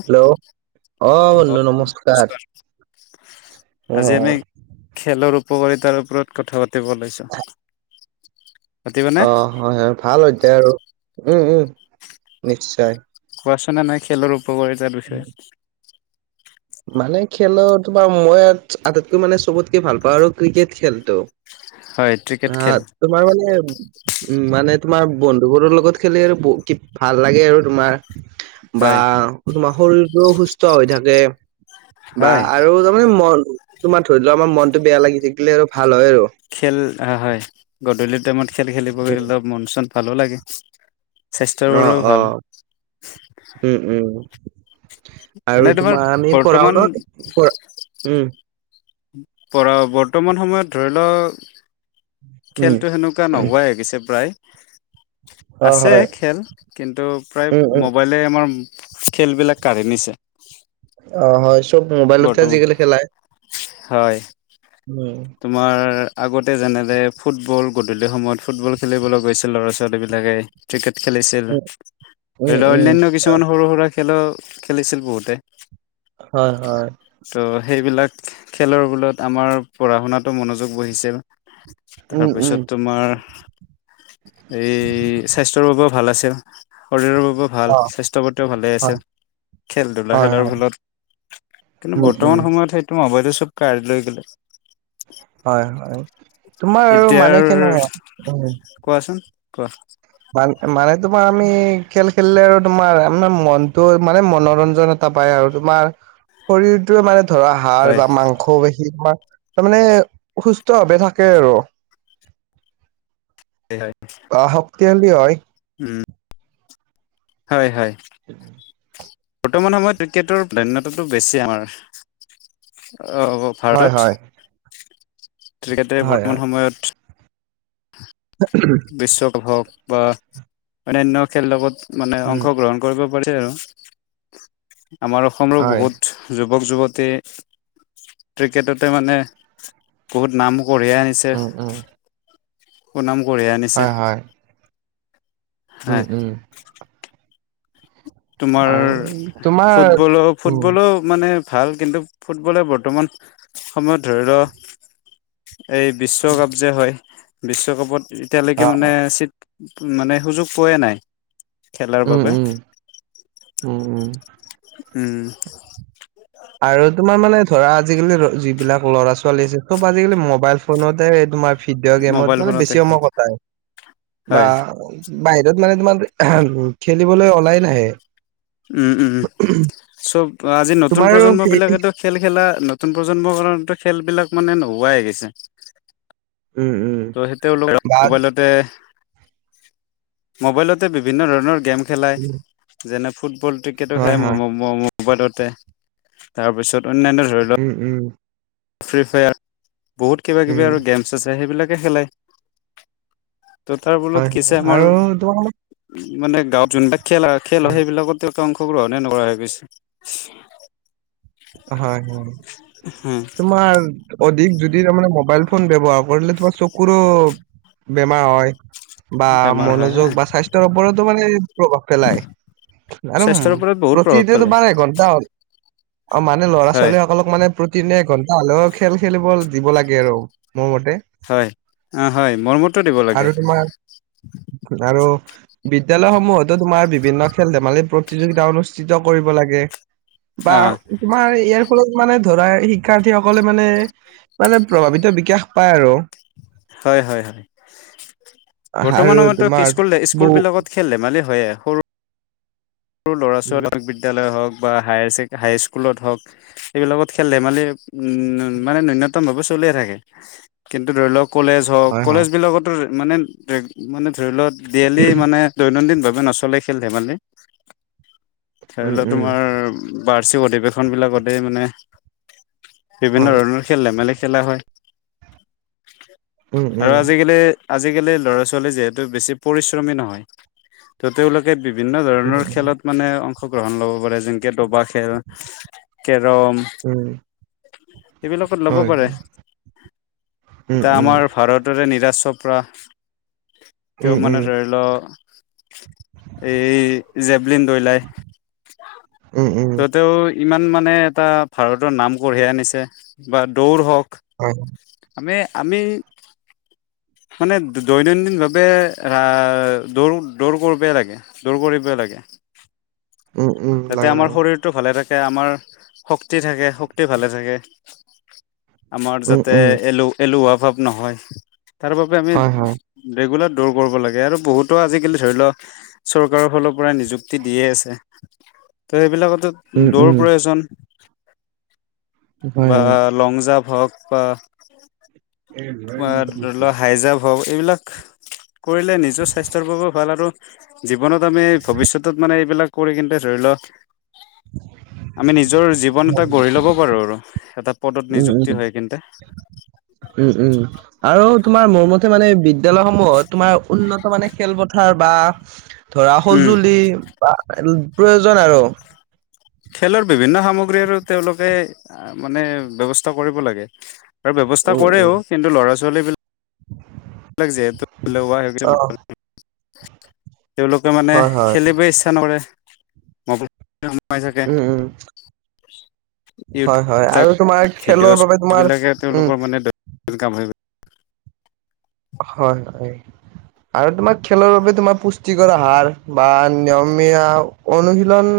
Hello অ বন্ধু নমস্কাৰ! অ আজি আমি অ। খেলৰ উপকাৰিতাৰ ওপৰত কথা পাতিব ওলাইছো। অ হয় হয় ভাল অধ্যায় আৰু উম উম নিশ্চয়। কোৱাচোনে নাই খেলৰ উপকাৰিতাৰ বিষয়ে মানে খেলৰ তোমাৰ মই আটাইতকৈ মানে চবতকে ভাল পাওঁ আৰু ক্ৰিকেট খেলটো হয় ক্ৰিকেট আহ খেল তোমাৰ মানে উম মানে তোমাৰ বন্ধুবোৰৰ লগত খেলি আৰু ভাল লাগে আৰু তোমাৰ বা হয় তোমাৰ শৰীৰটোও সুস্থ হৈ থাকে বা হয় আৰু তাৰমানে মন তোমাৰ ধৰি লোৱা আমাৰ মনটো বেয়া লাগি থাকিলে আৰু ভাল হয় আৰু খেল হয় গধূলি টাইমত খেল খেলিব গলে মন চন ভালো লাগে স্বাস্থ্যৰ অ বাবেও অ ভাল উম উম এনে আৰু তোমাৰ আমি পঢ়া বৰ্তমান শুনা কৰা উম পৰা বৰ্তমান সময়ত ধৰি লওক উম খেলটো হেনো [unintelligible] অ আছে হয় খেল কিন্তু প্ৰায় উম মবাইল উম মবাইলে আমাৰ খেলবিলাক কাঢ়ি নিছে অ হয় চব মোবাইলতে বৰ্তমান আজিকালি খেলাই হয় উম তোমাৰ আগতে যেনেদৰে ফুটবল গধূলি সময়ত ফুটবল খেলিবলৈ গৈছিল ল'ৰা ছোৱালীবিলাকে ক্ৰিকেট খেলিছিল উম উম ধৰি লোৱা উম অন্যান্য কিছুমান সৰু সৰু খেলো খেলিছিল বহুতে হয় হয় ত' সেইবিলাক খেলৰ বলত আমাৰ পঢ়া শুনাতো মনোযোগ বহিছিল উম উম তাৰপিছত তোমাৰ এই স্বাস্থ্যৰ বাবেও ভাল আছিল শৰীৰৰ বাবেও ভাল অ স্বাস্থ্যৰ প্ৰতিও ভালে হয় আছে খেল ধূলা হয় খেলাৰ হয় ফলত কিন্তু উম উম বৰ্তমান সময়ত সেইটো মোবাইলটোৱে চব কাঢ়ি লৈ গ'লে হয় হয় তোমাৰ আৰু এতিয়াৰ মানে কেনে উম কোৱাচোন কোৱা মান মানে তোমাৰ আমি খেল খেলিলে আৰু তোমাৰ আৰ মনটো মানে মনোৰঞ্জন পায় আৰু তোমাৰ শৰীৰটোৱে মানে ধৰা হাড় হয় বা মাংসপেশীৰ তোমাৰ তাৰমানে সুস্থ ভাৱে থাকে আৰু হয় বা শক্তিশালী হয় উম হয় হয় বৰ্তমান সময়ত ক্ৰিকেটৰ প্ৰাধান্যতাটো বেছি আমাৰ অ হয় ভাৰতত। হয় ক্ৰিকেটে হয় বৰ্তমান সময়ত ঊম বিশ্বকাপ হওক বা অন্যান্য খেলৰ লগত মানে উম অংশগ্ৰহণ কৰিব পাৰে আৰু আমাৰ অসমৰো হয় বহুত যুৱক যুৱতী ক্ৰিকেটতে মানে বহুত নাম কঢ়িয়াই আনি ছে উম উম সুনাম কঢ়িয়াই আনিছে হয় হয় উম হয় উম তোমাৰ আৰু তোমাৰ ফুটবলো উম ফুটবলো মানে ভাল কিন্তু ফুটবলে বৰ্তমান সময়ত ধৰি লওক এই বিশ্বকাপ যে হয় বিশ্বকাপত এতিয়ালৈকে অ মানে চিট মানে সুযোগ পোৱাই নাই, খেলাৰ উম বাবে। উম উম উম উম আৰু তোমাৰ মানে ধৰা আজিকালি যিবিলাক ল'ৰা ছোৱালী আছে চ'ব আজিকালি মোবাইল ফোনতে তোমাৰ ভিডিঅ' মোবাইল গেমত মানে ফোনতে বেছি সময় কটাই আৰু বা হয় বাহিৰত মানে তোমাৰ খেলিবলৈ ওলাই নাহে। উম উম, চ'ব আজি নতুন তোমাৰো প্ৰজন্ম সেই বিলাকেতো খেল খেলা নতুন প্ৰজন্মৰ কাৰণতো খেলবলাক মানে নোহোৱাই হৈ গেছে। উম উম। তো সেই তেওঁলোকে বা মোবাইলতে মোবাইলতে বিভিন্ন ধৰণৰ গেম খেলাই, উম, যেনে ফুটবল ক্ৰিকেটো হয় খেলাই হয় ম ম বাইলতে তাৰপিছত অন্যান্য ধৰি লোৱা উম উম ফ্ৰী ফায়াৰ। বহুত কিবা কিবি উম আৰু গেমছ আছে সেইবিলাকে খেলে। ত' তাৰ হয় ফলত হয়। হৈছে আমাৰ আৰু তোমাৰ মানে মানে গাঁৱত যোনবিলাক খেল হয় খেল উম, সেইবিলাকতে অংশ গ্ৰহণে নকৰা হৈ গৈছে। হয় তোমাৰ অধিক যদি তাৰমানে ফোন ব্যৱহাৰ তোমাৰ চকুৰো বেমাৰ হয়। বা বেমাৰ হয় মনোযোগ হয় বা স্বাস্থ্যৰ ওপৰতো মানে প্ৰভাৱ পেলায় আৰু স্বাস্থ্যৰ ওপৰত বহুত প্ৰভাৱ প্ৰতি দিনে পেলায় তোমাৰ এক ঘণ্টা অঁ মানে ল'ৰা হয় ছোৱালী সকলক মানে প্ৰতিদিনে এঘণ্টা হ'লেও খেল খেলিব দিব লাগে আৰু মোৰ মতে হয় অ হয় মৰমতো দিব লাগে আৰু তোমাৰ আৰু বিদ্যলয় সমূহতো তোমাৰ বিভিন্ন খেল ধেমালি প্ৰতিযোগিতা অনুষ্ঠিত কৰিব লাগে। বা অ তোমাৰ ইয়াৰ ফলত মানে ধৰা শিক্ষাৰ্থী সকলে মানে মানে প্ৰভাৱিত বিকাশ পায় আৰু। হয় হয়। বৰ্তমান আৰু সময়ত ত' তোমাৰ স্কুল স্কুল বহু বিলাকত খেল ধেমালি হয়ে সৰু সৰু ল'ৰা উম ছোৱালীক বিদ্যালয় হ'ওক বা হায় হাইস্কুলত হ'ওক। এইবিলাকত খেল ধেমালি উম মানে নূন্যনতম ভাৱে চলিয়ে থাকে, কিন্তু ধৰি লওক কলেজ হ'ওক হয় কলেজ হয় বিলাকতো মানে মানে ধৰি ল'ওক ডেইলি মানে দৈনন্দিন ভাৱে নচ'লে খেল ধেমালি। ধৰি উম লোৱা উম তোমাৰ বাৰ্ষিক অধিৱেশন বিলাকতে মানে বিভিন্ন হয় ধৰণৰ খেল ধেমালী খেলা হয় উম আৰু উম আজিকালি আজিকালি ল'ৰা ছোৱালী যিহেতু বেছি পৰিশ্ৰমী নহয় ত' তেওঁলোকে বিভিন্ন ধৰণৰ উম খেলত মানে অংশগ্ৰহণ ল'ব পাৰে যেনেকে দবা খেল, কেৰম উম এইবিলাকত ল'ব হয় পাৰে উম, এতিয়া উম, আমাৰ ভাৰত দৰে নিৰশ চপৰা তেওঁ উম, মানে উম, ৰ'য়েলত এই জেবলিন দলিয়াই উম, উম, ত তেওঁ ইমান মানে এটা ভাৰতৰ নাম কঢ়িয়াই আনিছে বা দৌৰ হ'ওক হয়। আমি আমি মানে দৈনন্দিনভাৱে ৰা দৌৰ দৌৰ কৰিবই লাগে। দূৰ কৰিব লাগে, উম, উম, যাতে লাগে, আমাৰ লাগে, শৰীৰ টো ভালে থাকে আমাৰ শক্তি থাকে শক্তি ভালে থাকে। আমাৰ উম, যাতে উম, এলু এলেহুৱা ভাৱ নহয় তাৰ বাবে আমি হয়, হয়, ৰেগুলাৰ দৌৰ কৰিব লাগে আৰু বহুতো আজিকালি ধৰি লোৱা চৰকাৰৰ ফালৰ পৰা নিযুক্তি দিয়ে আছে ত' সেইবিলাকটো উম, দৌৰ উম, প্ৰয়োজন। হয়, বা হয়, লং জাম্প হওঁক বা তোমাৰ ধৰি লোৱা হাই জাম্প হওঁক এইবিলাক কৰিলে নিজৰ স্বাস্থ্যৰ বাবেও ভাল আৰু জীৱনত আমি ভৱিষ্যতত মানে এইবিলাক কৰি কিন্তু ধৰি ল আমি নিজৰ জীৱন এটা গঢ়ি ল'ব পাৰো আৰু এটা পদত উম, নিযুক্তি উম, হয় কিন্তে। উম উম আৰু তোমাৰ মোৰ মতে মানে এই বিদ্যালয়সমূহত তোমাৰ উন্নত মানে খেলপথাৰ বা ধৰা উম সজুলি প্ৰয়োজন আৰু। খেলৰ বিভিন্ন সামগ্ৰী আৰু তেওঁলোকে মানে ব্যৱস্থা কৰিব লাগে। আৰু ব্যৱস্থা উম, কৰেও উম। কিন্তু ল'ৰা-ছোৱালীবিলাক লাক যিহেতু এলেহুৱা সেই কাৰণে অ', গুৰুত্ব নিদিয়ে। তেওঁলোকে মানে হয়, হয়, খেলিবেই ইচ্ছা নকৰে ম মোবাইলতে সোমাই থাকে। উম, উম, হয়, হয়, ইটউববিলাক, আৰু তোমাৰ খেলৰ বাবে তোমাৰ ভিডিঅ'চবিলাকে উম, তেওঁলোকৰ মানে দৈনন্দিন কাম হৈ গ'ল। হয় হয়। আৰু তোমাৰ খেলৰ বাবে তোমাৰ পুষ্টিকৰ আহাৰ বা নিয়মীয়া অনুশীলন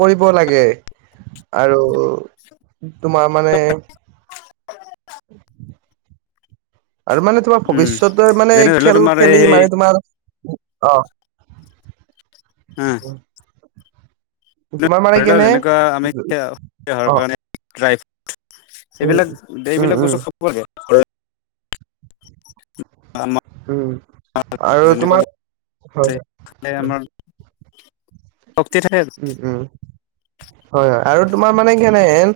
কৰিব লাগে আৰু তোমাৰ মানে [inaudible] আৰু মানে তোমাৰ উম ভৱিষ্যতে মানে যেনে ধৰি লোৱা খেল তোমাৰ এই খেলি মানে সেই তোমাৰ অ। উম। তোমাৰ মানে ধৰি লওঁক কেনে এনেকুৱা আমি এতিয়া দেহৰ অ কাৰণে ড্ৰাই ফ্ৰুট উম এইবিলাক উম এইবিলাক উম বস্তু খাব লাগে। উম [unintelligible] আৰু তোমাৰ হয় [unintelligible] হয় আমাৰ শক্তি থাকে। উম উম, হয় হয় আৰু তোমাৰ মানে কেনেহেন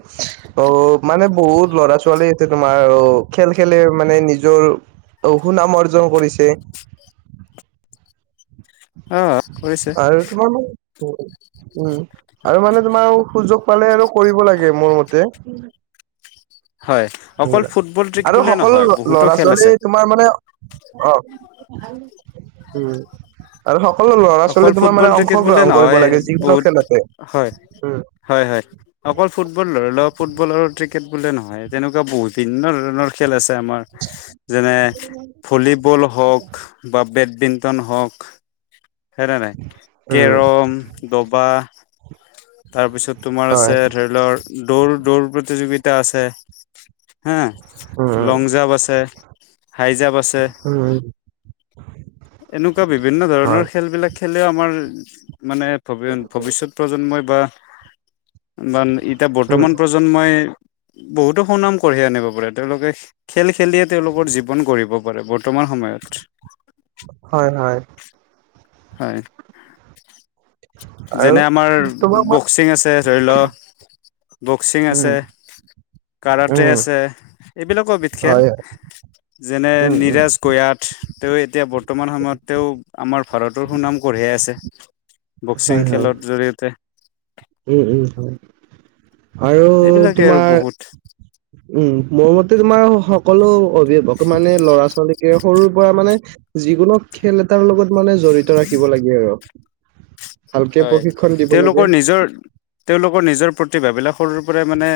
অ, মানে বহুত ল'ৰা-ছোৱালী এতিয়া তোমাৰ অ খেল খেলে মানে নিজৰ অ, সুনাম অৰ্জন কৰিছে। অ, কৰিছে। আৰু তোমাৰ মোক বহুত উম। আৰু মানে তোমাৰ আৰু সুযোগ পালে আৰু কৰিব লাগে মোৰ মতে। হয়। অকল বুজিলা। ফুটবল ক্ৰিকেট আৰু বুলিয়ে সকলো নহয় ল ব বহুতো খেল আছে ল'ৰা-ছোৱালী তোমাৰ মানে অ, উম আৰু সক সকলো অকল ল'ৰা-ছোৱালী তোমাৰ ফুটবল মানে ক্ৰিকেট বুলিয়ে অংশগ্ৰহণ কৰিব নহয় লাগে যিকোনো বহুত খেলতে। হয় হয় হয়। অকল ফুটবল ধৰি লোৱা ফুটবল আৰু ক্ৰিকেট বুলিয়ে নহয় তেনেকুৱা বহুত বিভিন্ন ধৰণৰ খেল আছে আমাৰ। যেনে ভলীবল হওঁক বা বেডমিন্টন হওঁক হয়নে নাই উম কেৰম, দবা, তাৰপিছত তোমাৰ হয় আছে ধৰি লওঁক দৌৰ দৌৰ প্ৰতিযোগিতা আছে। উম, উম উম লং জাপ আছে, হাই জাপ আছে। উম। এনেকুৱা বিভিন্ন ধৰণৰ হয় খেলবিলাক খেলে আমাৰ, মানে ভৱি, ভৱিষ্যত প্ৰজন্মই বা বান, এতিয়া উম বৰ্তমান প্ৰজন্মই বহুতো সুনাম কঢ়িয়াই আনিব পাৰে। তেওঁলোকে খেল খেলিয়েই তেওঁলোকৰ জীৱন গঢ়িব পাৰে, বৰ্তমান সময়ত। হয়, হয়। হয়। আৰু যেনে আমাৰ তোমাক মই বক্সিং আছে ধৰি ল। বক্সিং উম আছে, কাৰাটে উম আছে, এইবিলাকো এবিধ খেল। হয় যেনে উম উম নিৰাজ গয়াত। তেওঁ এতিয়া বৰ্তমান সময়ত, তেওঁ আমাৰ ভাৰতৰ সুনাম কঢ়িয়াই আছে। হয় বক্সিং হয় খেলৰ জৰিয়তে। উম, উম আৰু এইবিলাকে আৰু তোমাৰ বহুত উম, মোৰ মতে তোমাৰ সকলো অভিভাৱকে মানে ল'ৰা-ছোৱালীকে সৰুৰ পৰা মানে, যিকোনো খেল এটাৰ লগত মানে জড়িত ৰাখিব লাগে আৰু। ভালকে হয়, প্ৰশিক্ষণ দিব লাগে তেওঁলোকৰ নিজৰ তেওঁলোকৰ নিজৰ প্ৰতিভাবিলাক সৰুৰ পৰাই মানে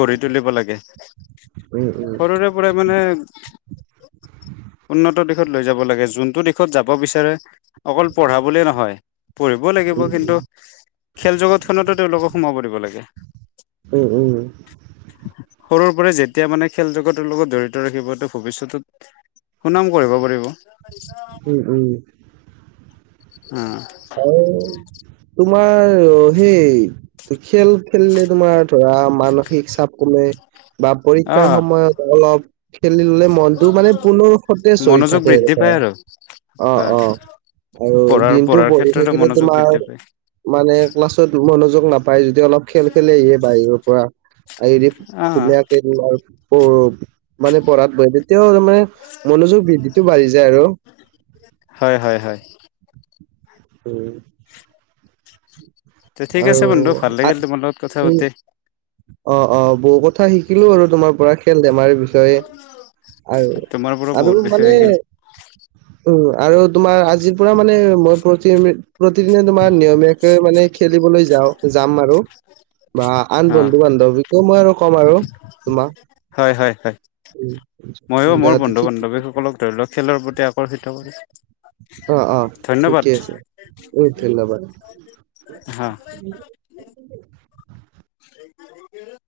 গঢ়ি তুলিব লাগে। উম, উম, সৰুৰে পৰাই মানে উন্নত দিশত লৈ যাব লাগে। যোনটো দিশত যাব বিচাৰে। অকল পঢ়া বুলিয়ে নহয়, পঢ়িবও লাগিব উম, কিন্তু খেল জগতখনতো তেওঁলোকক সোমাব দিব লাগে। উম, উম। সৰুৰ পৰাই যেতিয়া মানে খেল জগতৰ লগত জড়িত ৰাখিব, তেওঁ ভৱিষ্যতত সুনাম কৰিব পাৰিব। উম, উম। উম। আৰু তোমাৰ সেই খেল খেলিলে তোমাৰ ধৰা মানসিক চাপ কমে বা পৰীক্ষাৰ আহ সময়ত অলপ খেলি ললে মনতটো মানে পুনৰ সতেজ হৈ মনোযোগ থাকে বৃদ্ধি ধৰা। পায় আৰু অ হয় অ আৰু পঢ়াৰ দিনটো পঢ়াৰ পঢ়ি ক্ষেত্ৰতো থাকিলে মনোযোগ তোমাৰ বৃদ্ধি পায় মানে ক্লাছত মনোযোগ নাপায় যদি অলপ খেল খেলিহে বাহিৰৰ পৰা শাৰীৰিক অ ধুনীয়াকে তোমাৰ পঢ় মানে পঢ় পঢ়াত বহিবি এতিয়াও তাৰ মানে মনোযোগ বৃদ্ধিটো বাঢ়ি যায় আৰু হয় হয় হয় উম দে ঠিক আছে বন্ধু আৰু ভাল লাগিল তোমাৰ লগত কথা উম, পাতি অ অ বহু কথা শিকিলো আৰু পৰা খেল ধেমালি বিষয়ে আৰু তোমাৰ পৰা আৰু বহুত বিষয় মানে শিকিল উম আৰু তোমাৰ আজিৰ পৰা মানে মই প্ৰতি প্ৰতিদিনে তোমাৰ নিয়মীয়াকে মানে খেলিবলৈ যাওঁ যাম আৰু বা আন অ বন্ধু বান্ধবিকো মই আৰু কম আৰু তোমাক হয় হয় হয় উম, ময়ো দে মোৰ বন্ধু ঠিক বান্ধৱীসকলক ধৰি লক খেলৰ প্ৰতি আকৰ্ষিত কৰি অ অ ধন্যবাদ ঠিকে আছে উম ধন্যবাদ। হা